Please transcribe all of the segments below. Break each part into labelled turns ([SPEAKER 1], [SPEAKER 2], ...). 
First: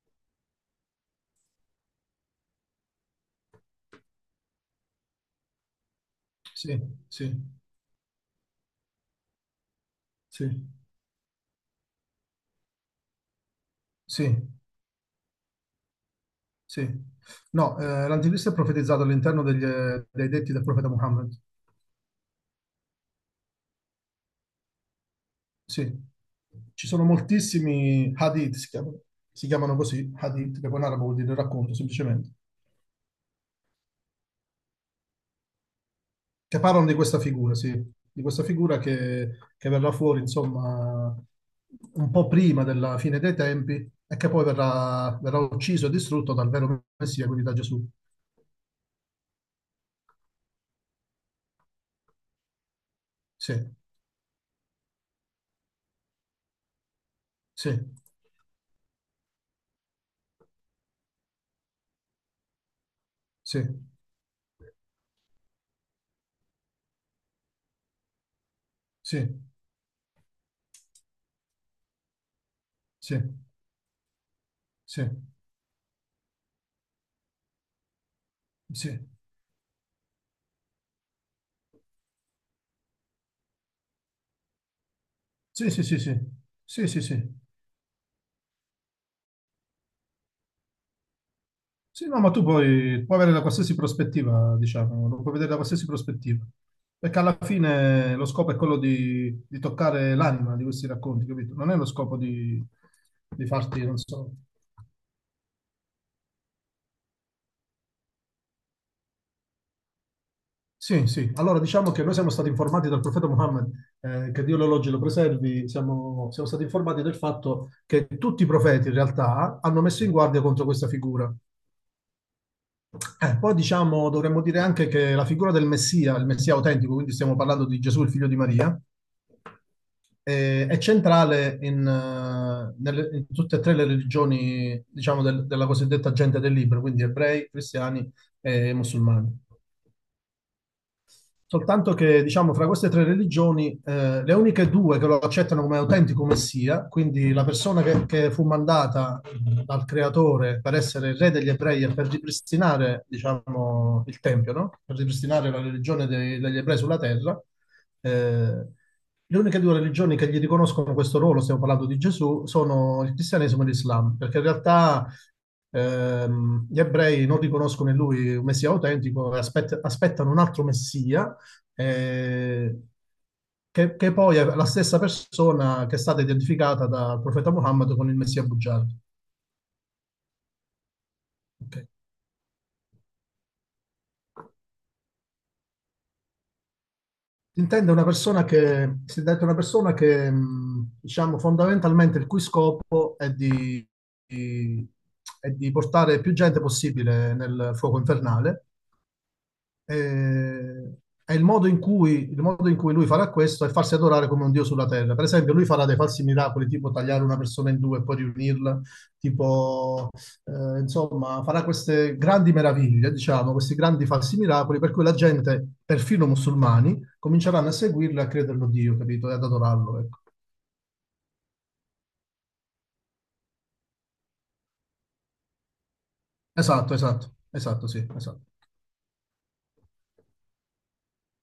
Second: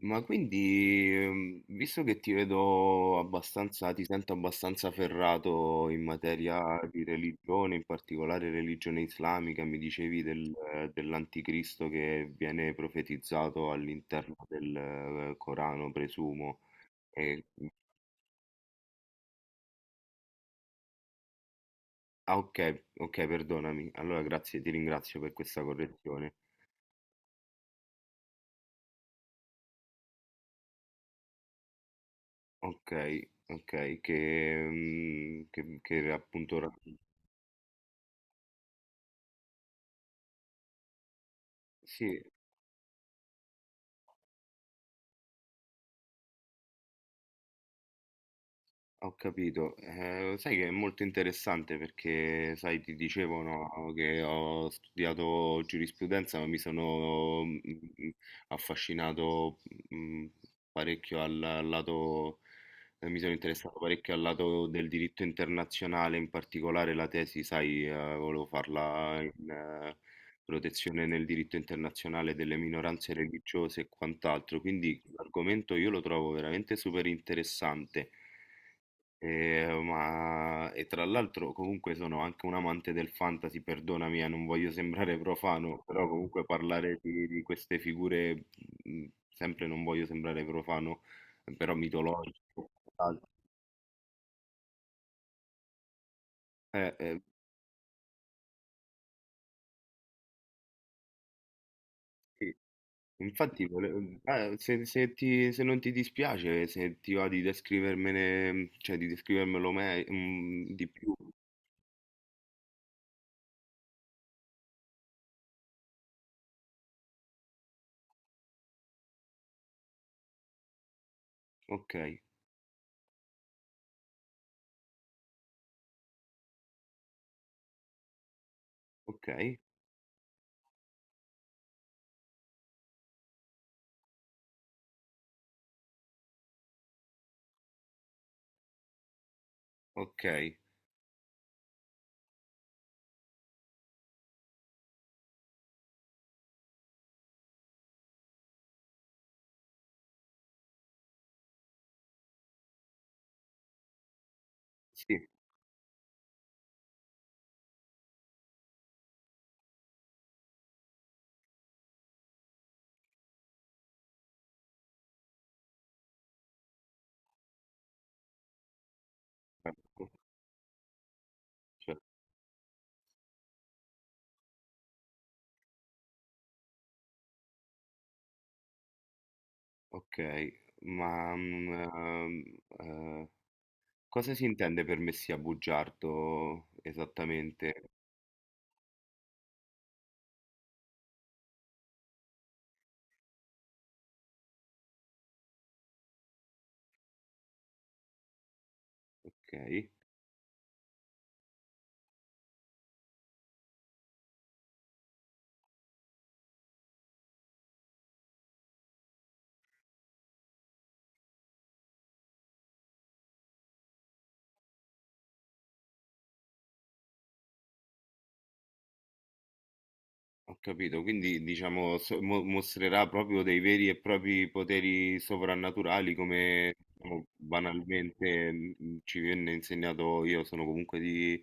[SPEAKER 1] Ma quindi, visto che ti vedo abbastanza, ti sento abbastanza ferrato in materia
[SPEAKER 2] Sì,
[SPEAKER 1] di
[SPEAKER 2] sì,
[SPEAKER 1] religione, in particolare religione islamica, mi dicevi
[SPEAKER 2] sì,
[SPEAKER 1] del, dell'anticristo che viene profetizzato all'interno
[SPEAKER 2] sì,
[SPEAKER 1] del, Corano, presumo.
[SPEAKER 2] sì.
[SPEAKER 1] E- mhmm,
[SPEAKER 2] No, l'anticristo è profetizzato all'interno dei detti del profeta Muhammad.
[SPEAKER 1] ah, ok, ok, perdonami. Allora, grazie, ti ringrazio per questa
[SPEAKER 2] Sì,
[SPEAKER 1] correzione.
[SPEAKER 2] ci sono moltissimi hadith, si chiamano così, hadith, che poi in arabo vuol dire racconto, semplicemente,
[SPEAKER 1] Ok, ok, che appunto...
[SPEAKER 2] che parlano di questa figura, sì, di questa figura che verrà fuori, insomma, un
[SPEAKER 1] Sì,
[SPEAKER 2] po' prima della fine dei tempi e che poi verrà ucciso e distrutto dal vero Messia, quindi da Gesù.
[SPEAKER 1] ho capito. Sai che è molto interessante perché, sai, ti dicevo
[SPEAKER 2] Sì,
[SPEAKER 1] no, che ho studiato giurisprudenza, ma mi sono
[SPEAKER 2] sì,
[SPEAKER 1] mm, affascinato mm, parecchio al lato, mi sono
[SPEAKER 2] sì,
[SPEAKER 1] interessato parecchio al lato del diritto internazionale, in particolare la tesi, sai, volevo farla
[SPEAKER 2] sì,
[SPEAKER 1] in protezione nel diritto internazionale delle minoranze
[SPEAKER 2] sì,
[SPEAKER 1] religiose e quant'altro, quindi
[SPEAKER 2] sì. Sì.
[SPEAKER 1] l'argomento io lo trovo veramente super interessante.
[SPEAKER 2] Sì,
[SPEAKER 1] Ma... E tra l'altro comunque sono anche un amante del fantasy, perdonami, non voglio sembrare
[SPEAKER 2] sì,
[SPEAKER 1] profano,
[SPEAKER 2] sì, sì,
[SPEAKER 1] però
[SPEAKER 2] sì,
[SPEAKER 1] comunque
[SPEAKER 2] sì,
[SPEAKER 1] parlare
[SPEAKER 2] sì, sì.
[SPEAKER 1] di queste figure, mh, sempre non voglio sembrare profano, però
[SPEAKER 2] Sì, no, ma
[SPEAKER 1] mitologiche
[SPEAKER 2] tu
[SPEAKER 1] o
[SPEAKER 2] puoi
[SPEAKER 1] quant'altro.
[SPEAKER 2] avere da qualsiasi prospettiva, diciamo, lo puoi vedere da qualsiasi prospettiva,
[SPEAKER 1] Eh,
[SPEAKER 2] perché
[SPEAKER 1] eh,
[SPEAKER 2] alla fine lo scopo è quello di toccare l'anima di questi racconti, capito? Non è lo scopo
[SPEAKER 1] sì.
[SPEAKER 2] di
[SPEAKER 1] Infatti,
[SPEAKER 2] farti, non so.
[SPEAKER 1] se, se non ti dispiace, se ti va di descrivermene, cioè di descrivermelo me, di
[SPEAKER 2] Sì,
[SPEAKER 1] più.
[SPEAKER 2] sì, allora diciamo che noi siamo stati informati dal profeta Muhammad, che Dio lo elogi e lo preservi, siamo stati informati del fatto che tutti i profeti in realtà hanno messo in guardia contro questa figura.
[SPEAKER 1] Ok,
[SPEAKER 2] Poi diciamo, dovremmo dire anche che la figura del Messia, il Messia autentico, quindi stiamo parlando di Gesù, il figlio di Maria,
[SPEAKER 1] ok,
[SPEAKER 2] è centrale in tutte e tre le religioni, diciamo, della cosiddetta gente del libro, quindi ebrei, cristiani e musulmani.
[SPEAKER 1] ok,
[SPEAKER 2] Soltanto che, diciamo, fra queste tre religioni, le uniche due che lo accettano come autentico messia, quindi la persona che fu mandata dal creatore per essere il re degli ebrei e per ripristinare, diciamo, il tempio, no? Per
[SPEAKER 1] sì,
[SPEAKER 2] ripristinare la religione degli ebrei sulla terra, eh, le uniche due religioni che gli riconoscono questo ruolo, stiamo parlando di Gesù, sono il cristianesimo e l'Islam, perché in realtà gli ebrei non riconoscono in lui un messia autentico e
[SPEAKER 1] ecco,
[SPEAKER 2] aspettano un altro messia,
[SPEAKER 1] certo.
[SPEAKER 2] eh, che poi è la stessa persona che è stata identificata dal profeta Muhammad con il Messia bugiardo.
[SPEAKER 1] Okay, ma,
[SPEAKER 2] Ok.
[SPEAKER 1] ehm, cosa si intende per me sia bugiardo
[SPEAKER 2] Si
[SPEAKER 1] esattamente?
[SPEAKER 2] Intende una persona che, si intende una persona che, diciamo, fondamentalmente il cui scopo è di, di- è di portare più gente possibile nel fuoco infernale.
[SPEAKER 1] Okay,
[SPEAKER 2] eh, è il modo in cui, il modo in cui lui farà questo è farsi adorare come un dio sulla terra. Per esempio, lui farà dei falsi miracoli, tipo tagliare una persona in due e poi riunirla, tipo, insomma, farà queste grandi meraviglie, diciamo, questi grandi falsi miracoli, per cui la gente, perfino musulmani, cominceranno a seguirlo e a crederlo Dio, capito? E ad adorarlo, ecco.
[SPEAKER 1] ho capito. Quindi diciamo s mo mostrerà proprio dei veri e propri poteri soprannaturali come
[SPEAKER 2] Esatto,
[SPEAKER 1] diciamo
[SPEAKER 2] esatto, esatto, sì, esatto.
[SPEAKER 1] banalmente, ci venne insegnato, io sono comunque di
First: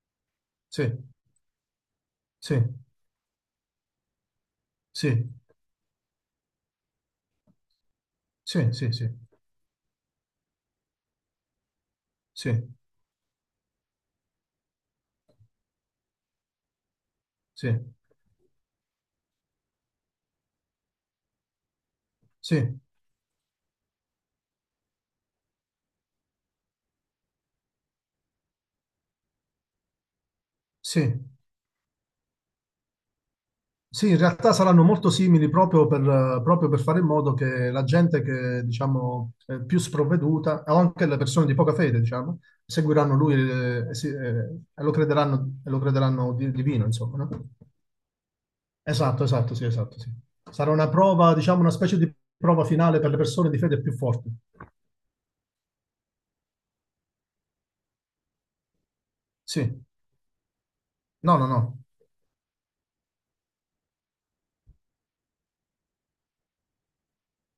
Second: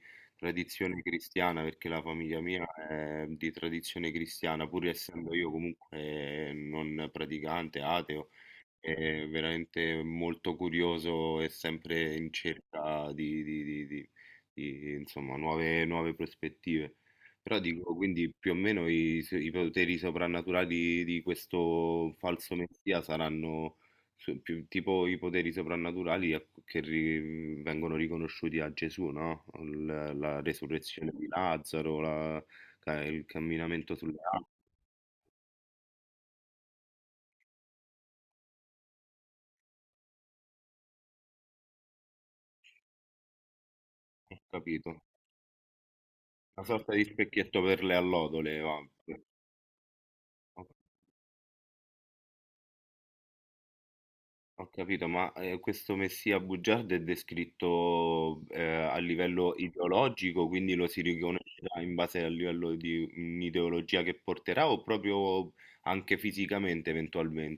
[SPEAKER 2] Sì,
[SPEAKER 1] tradizione cristiana, perché la famiglia
[SPEAKER 2] sì,
[SPEAKER 1] mia è di tradizione cristiana, pur
[SPEAKER 2] sì,
[SPEAKER 1] essendo io comunque non praticante, ateo.
[SPEAKER 2] sì, sì,
[SPEAKER 1] È veramente molto curioso e sempre in
[SPEAKER 2] sì,
[SPEAKER 1] cerca di insomma, nuove prospettive. Però
[SPEAKER 2] sì,
[SPEAKER 1] dico,
[SPEAKER 2] sì,
[SPEAKER 1] quindi più o meno i poteri soprannaturali di questo falso
[SPEAKER 2] sì, sì,
[SPEAKER 1] messia saranno tipo i poteri soprannaturali che vengono riconosciuti a Gesù, no? La resurrezione
[SPEAKER 2] sì.
[SPEAKER 1] di Lazzaro, il camminamento
[SPEAKER 2] Sì,
[SPEAKER 1] sulle
[SPEAKER 2] in
[SPEAKER 1] acque,
[SPEAKER 2] realtà saranno molto simili proprio per fare in modo che la gente che, diciamo, è più sprovveduta, o anche le persone di poca fede, diciamo, seguiranno lui,
[SPEAKER 1] ho
[SPEAKER 2] e lo
[SPEAKER 1] capito.
[SPEAKER 2] crederanno,
[SPEAKER 1] Una
[SPEAKER 2] divino,
[SPEAKER 1] sorta di
[SPEAKER 2] insomma, no?
[SPEAKER 1] specchietto per le allodole, va.
[SPEAKER 2] Esatto, esatto, sì, esatto, sì.
[SPEAKER 1] Ho
[SPEAKER 2] Sarà una prova, diciamo, una specie di prova finale per le persone di fede più forti.
[SPEAKER 1] ho capito, ma questo messia bugiardo è descritto a livello
[SPEAKER 2] Sì.
[SPEAKER 1] ideologico, quindi lo si
[SPEAKER 2] No, no,
[SPEAKER 1] riconoscerà
[SPEAKER 2] no.
[SPEAKER 1] in base al livello di un'ideologia che porterà, o proprio anche fisicamente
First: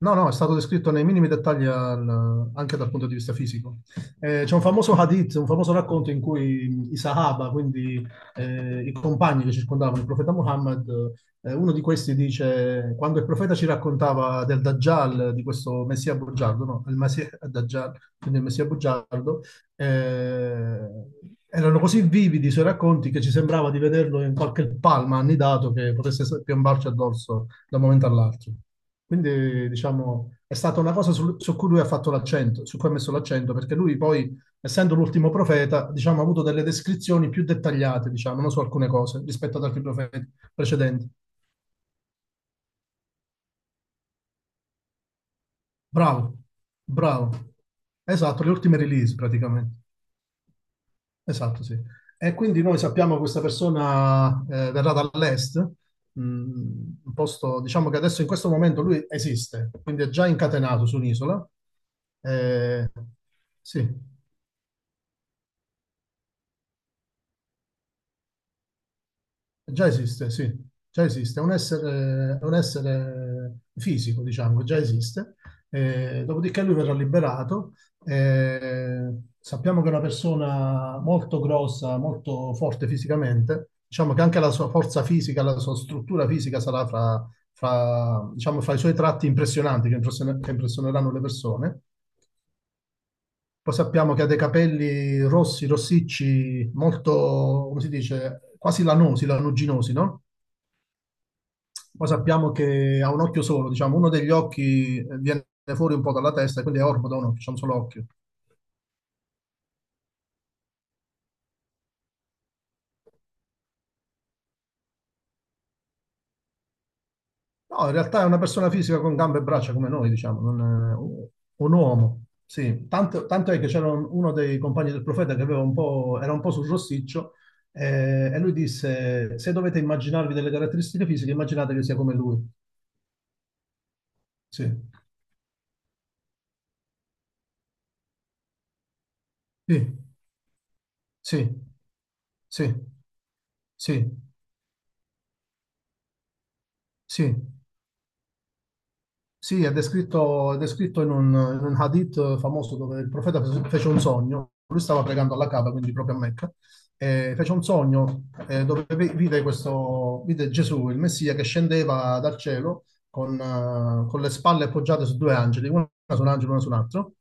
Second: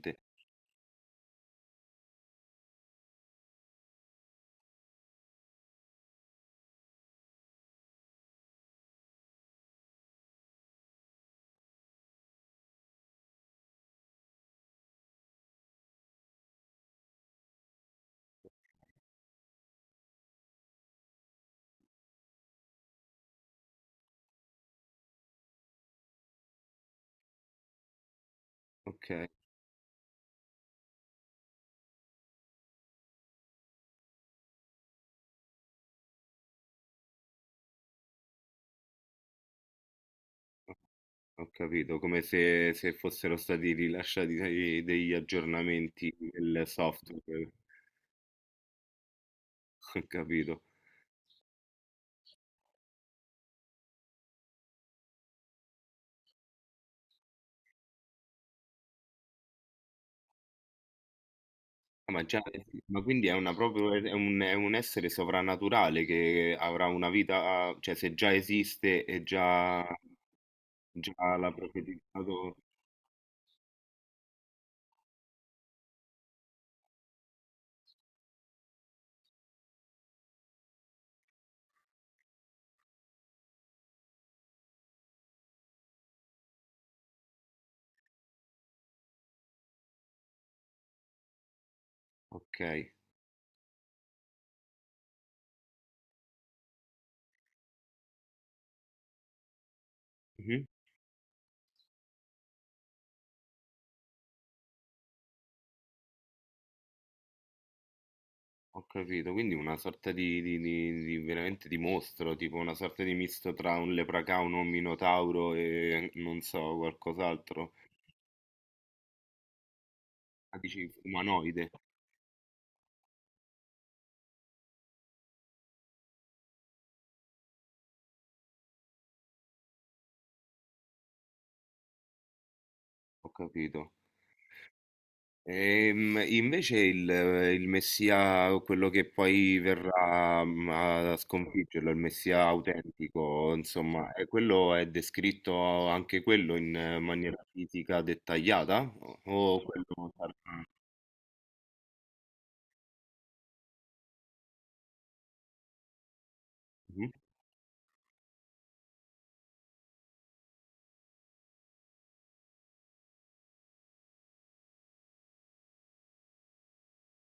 [SPEAKER 2] No, no, è stato descritto nei minimi dettagli anche dal punto di vista fisico. C'è un famoso hadith, un famoso racconto in cui i Sahaba, quindi i compagni che circondavano il profeta Muhammad, uno di questi dice, quando il profeta ci raccontava del Dajjal, di questo Messia bugiardo, no? Il Messia Dajjal, quindi il Messia bugiardo, eh, erano così vividi i suoi racconti che ci sembrava di vederlo in qualche palma annidato che potesse piombarci addosso da un momento all'altro.
[SPEAKER 1] Ok,
[SPEAKER 2] Quindi, diciamo, è stata una cosa cui lui ha fatto l'accento, su cui ha messo l'accento, perché lui poi, essendo l'ultimo profeta, diciamo, ha avuto delle descrizioni più dettagliate, diciamo, non su alcune cose, rispetto ad altri profeti precedenti.
[SPEAKER 1] ho capito, come se, se fossero stati rilasciati degli aggiornamenti
[SPEAKER 2] Bravo,
[SPEAKER 1] del
[SPEAKER 2] bravo.
[SPEAKER 1] software,
[SPEAKER 2] Esatto, le ultime release praticamente.
[SPEAKER 1] ho capito.
[SPEAKER 2] Esatto, sì. E quindi noi sappiamo che questa persona verrà dall'est, un posto, diciamo che adesso in questo momento lui esiste, quindi è già incatenato su un'isola.
[SPEAKER 1] Ah, ma già sì,
[SPEAKER 2] Eh,
[SPEAKER 1] ma quindi è una
[SPEAKER 2] sì,
[SPEAKER 1] proprio, è un, è un essere sovrannaturale che avrà una vita, cioè se già esiste e
[SPEAKER 2] già esiste, sì, già
[SPEAKER 1] già
[SPEAKER 2] esiste,
[SPEAKER 1] l'ha
[SPEAKER 2] è un
[SPEAKER 1] profetizzato,
[SPEAKER 2] essere fisico, diciamo, che già esiste. Dopodiché lui verrà liberato. Sappiamo che è una persona molto grossa, molto forte fisicamente. Diciamo che anche la sua forza fisica, la sua struttura fisica sarà diciamo, fra i suoi tratti impressionanti che impressioneranno le persone.
[SPEAKER 1] okay.
[SPEAKER 2] Poi sappiamo che ha dei capelli rossi, rossicci, molto, come si dice, quasi lanosi, lanuginosi, no?
[SPEAKER 1] Mh-mh.
[SPEAKER 2] Poi sappiamo che ha un occhio solo, diciamo, uno degli occhi viene fuori un po' dalla testa, e quindi è orbido, no, c'è un solo occhio.
[SPEAKER 1] Ho capito, quindi una sorta di veramente di mostro, tipo una sorta di misto tra un leprecaun, un minotauro e non so, qualcos'altro.
[SPEAKER 2] No, in realtà è una persona fisica con gambe e braccia come noi, diciamo,
[SPEAKER 1] Ah,
[SPEAKER 2] non
[SPEAKER 1] dici
[SPEAKER 2] è un
[SPEAKER 1] umanoide?
[SPEAKER 2] un uomo. Sì, tanto, tanto è che c'era uno dei compagni del profeta che aveva un po', era un po' sul rossiccio, e lui disse, se dovete immaginarvi delle caratteristiche fisiche, immaginate che sia come lui.
[SPEAKER 1] Ho capito.
[SPEAKER 2] Sì,
[SPEAKER 1] Invece il messia, quello che poi
[SPEAKER 2] sì,
[SPEAKER 1] verrà a
[SPEAKER 2] sì,
[SPEAKER 1] sconfiggerlo, il messia
[SPEAKER 2] sì,
[SPEAKER 1] autentico,
[SPEAKER 2] sì,
[SPEAKER 1] insomma, quello è descritto anche quello in
[SPEAKER 2] sì.
[SPEAKER 1] maniera fisica dettagliata? O
[SPEAKER 2] Sì,
[SPEAKER 1] quello sarà...
[SPEAKER 2] è descritto in un hadith famoso dove il profeta fece un sogno, lui stava pregando alla Kaaba, quindi proprio a Mecca,
[SPEAKER 1] Mhm.
[SPEAKER 2] e fece un sogno dove vide, questo, vide Gesù, il Messia, che scendeva dal cielo con le spalle appoggiate su due angeli, una su un angelo e una su un altro,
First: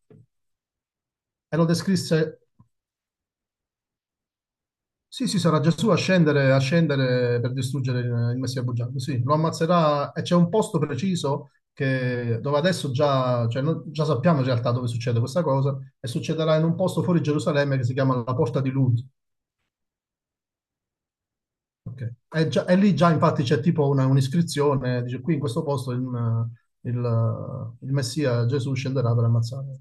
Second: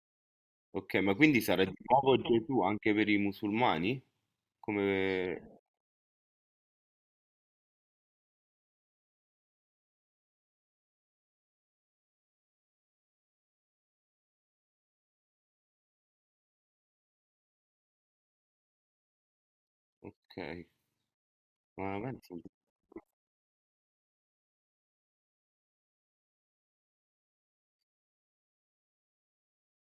[SPEAKER 1] Ok, ma quindi
[SPEAKER 2] e
[SPEAKER 1] sarà
[SPEAKER 2] lo
[SPEAKER 1] di nuovo
[SPEAKER 2] descrisse.
[SPEAKER 1] Gesù anche per i musulmani?
[SPEAKER 2] Sì, sì, sarà
[SPEAKER 1] Come...
[SPEAKER 2] Gesù a scendere per distruggere il Messia bugiardo. Sì, lo ammazzerà e c'è un posto preciso dove adesso già, cioè, già sappiamo in realtà dove succede questa cosa e succederà in un posto fuori Gerusalemme che si chiama la Porta di Lud.
[SPEAKER 1] Ok, ma
[SPEAKER 2] Ok.
[SPEAKER 1] penso.
[SPEAKER 2] E, e lì già infatti c'è tipo un'iscrizione, dice qui in questo posto il Messia Gesù scenderà per ammazzare.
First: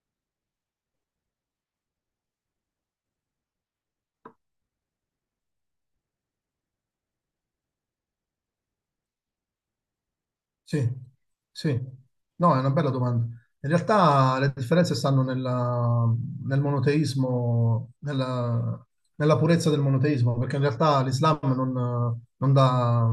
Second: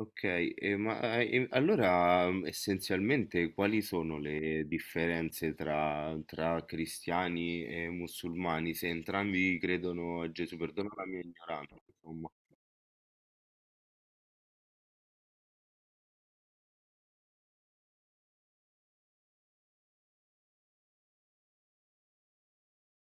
[SPEAKER 1] Ok, e ma e allora essenzialmente quali sono le differenze tra cristiani e musulmani? Se entrambi credono a Gesù,
[SPEAKER 2] Sì,
[SPEAKER 1] perdona la mia ignoranza,
[SPEAKER 2] sì.
[SPEAKER 1] insomma.
[SPEAKER 2] No, è una bella domanda. In realtà le differenze stanno nel monoteismo, nella purezza del monoteismo, perché in realtà l'Islam non dà,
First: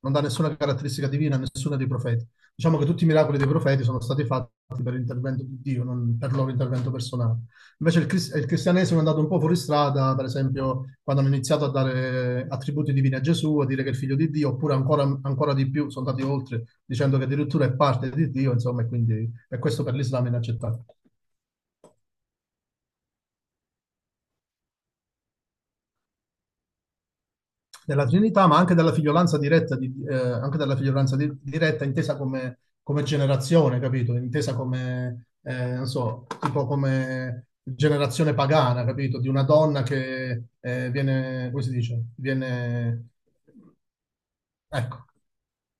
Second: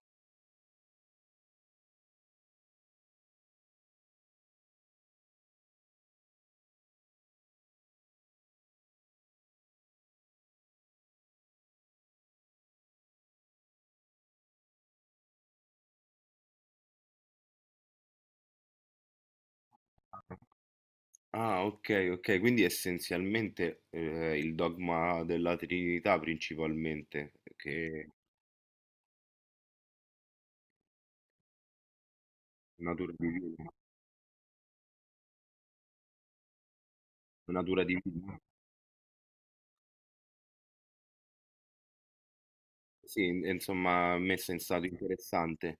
[SPEAKER 2] non dà nessuna caratteristica divina a nessuno dei profeti. Diciamo che tutti i miracoli dei profeti sono stati fatti per l'intervento di Dio, non per il loro intervento personale. Invece il cristianesimo è andato un po' fuori strada, per esempio, quando hanno iniziato a dare attributi divini a Gesù, a dire che è il figlio di Dio, oppure ancora, ancora di più sono andati oltre, dicendo che addirittura è parte di Dio, insomma, e quindi e questo per l'Islam è inaccettabile.
[SPEAKER 1] Ah, ok, ok, quindi essenzialmente il dogma della Trinità principalmente,
[SPEAKER 2] Della
[SPEAKER 1] che
[SPEAKER 2] Trinità, ma anche della figliolanza diretta, anche della figliolanza diretta intesa come,
[SPEAKER 1] è
[SPEAKER 2] come
[SPEAKER 1] natura divina,
[SPEAKER 2] generazione, capito? Intesa come, non so, tipo come
[SPEAKER 1] natura
[SPEAKER 2] generazione
[SPEAKER 1] divina.
[SPEAKER 2] pagana, capito? Di una donna che viene, come si dice? Viene...
[SPEAKER 1] Sì, insomma, messa in stato
[SPEAKER 2] Ecco,
[SPEAKER 1] interessante.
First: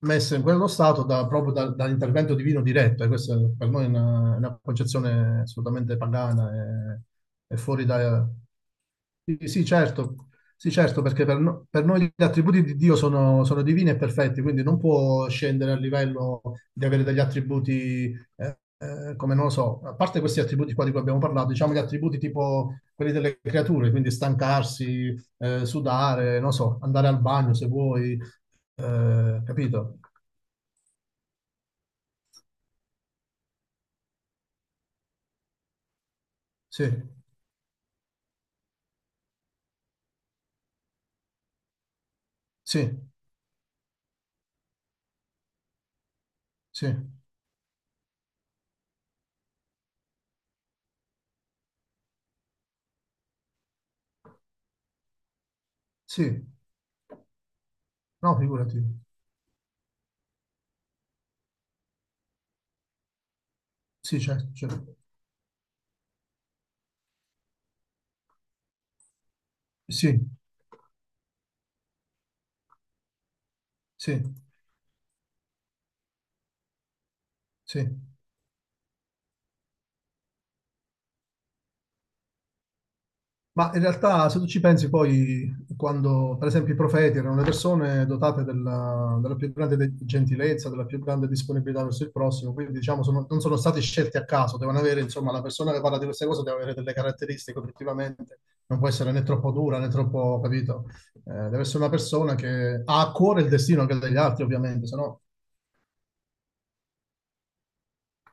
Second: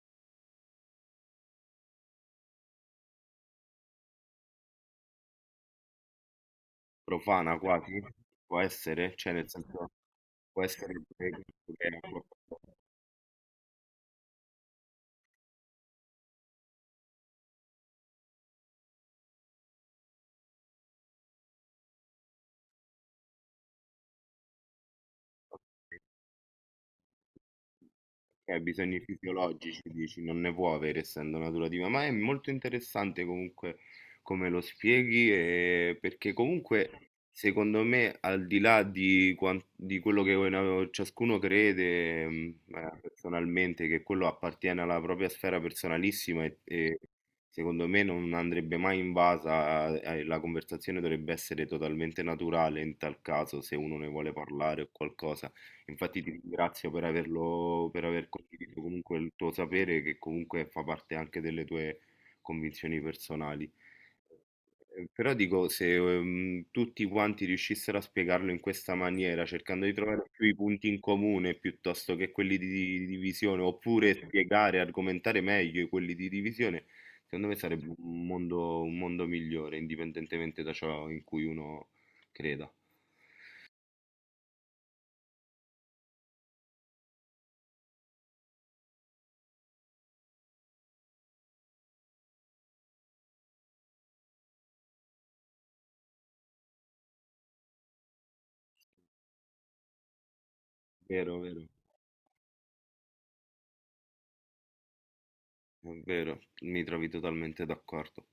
[SPEAKER 2] messo in quello stato dall'intervento divino diretto, e questa per noi è una concezione assolutamente pagana e
[SPEAKER 1] Profana
[SPEAKER 2] fuori
[SPEAKER 1] quasi?
[SPEAKER 2] da...
[SPEAKER 1] Può essere? Cioè
[SPEAKER 2] Sì,
[SPEAKER 1] nel
[SPEAKER 2] sì,
[SPEAKER 1] senso,
[SPEAKER 2] certo,
[SPEAKER 1] può
[SPEAKER 2] sì,
[SPEAKER 1] essere...
[SPEAKER 2] certo, perché
[SPEAKER 1] pure
[SPEAKER 2] per, no- per noi gli attributi di Dio sono divini e perfetti, quindi non può scendere al livello di avere degli attributi, come non lo so, a parte questi attributi qua di cui abbiamo parlato, diciamo gli attributi tipo quelli delle creature, quindi stancarsi,
[SPEAKER 1] che-
[SPEAKER 2] sudare, non so, andare al bagno se vuoi,
[SPEAKER 1] Ok, bisogni fisiologici,
[SPEAKER 2] capito?
[SPEAKER 1] dici, non ne può avere essendo natura, ma è molto interessante comunque come lo spieghi, perché
[SPEAKER 2] Sì,
[SPEAKER 1] comunque secondo me al di là di, di quello che ciascuno crede,
[SPEAKER 2] sì,
[SPEAKER 1] personalmente, che quello appartiene alla propria sfera personalissima
[SPEAKER 2] sì,
[SPEAKER 1] e secondo me non andrebbe mai invasa, la conversazione dovrebbe essere totalmente naturale in tal caso, se uno ne vuole parlare o qualcosa. Infatti ti
[SPEAKER 2] sì,
[SPEAKER 1] ringrazio per averlo, per aver
[SPEAKER 2] no, figurati,
[SPEAKER 1] condiviso comunque il tuo sapere, che comunque fa parte anche delle tue convinzioni personali.
[SPEAKER 2] sì, certo, certo.
[SPEAKER 1] Però dico, se tutti quanti riuscissero a spiegarlo in questa maniera, cercando di trovare
[SPEAKER 2] Sì,
[SPEAKER 1] più i punti in comune piuttosto che quelli di divisione, oppure
[SPEAKER 2] sì,
[SPEAKER 1] spiegare, argomentare meglio quelli di divisione, secondo me sarebbe
[SPEAKER 2] sì.
[SPEAKER 1] un mondo migliore, indipendentemente da ciò in cui uno creda.
[SPEAKER 2] Ma in realtà, se tu ci pensi poi, quando per esempio i profeti erano le persone dotate della più grande gentilezza, della più grande disponibilità verso il prossimo, quindi diciamo non sono stati scelti a caso, devono avere, insomma, la persona che parla di queste cose deve avere delle caratteristiche obiettivamente, non può essere né troppo dura né troppo, capito? Eh,
[SPEAKER 1] Vero,
[SPEAKER 2] Deve
[SPEAKER 1] vero.
[SPEAKER 2] essere una persona che ha a cuore il destino anche degli altri, ovviamente, se no
[SPEAKER 1] È vero, mi trovi totalmente d'accordo.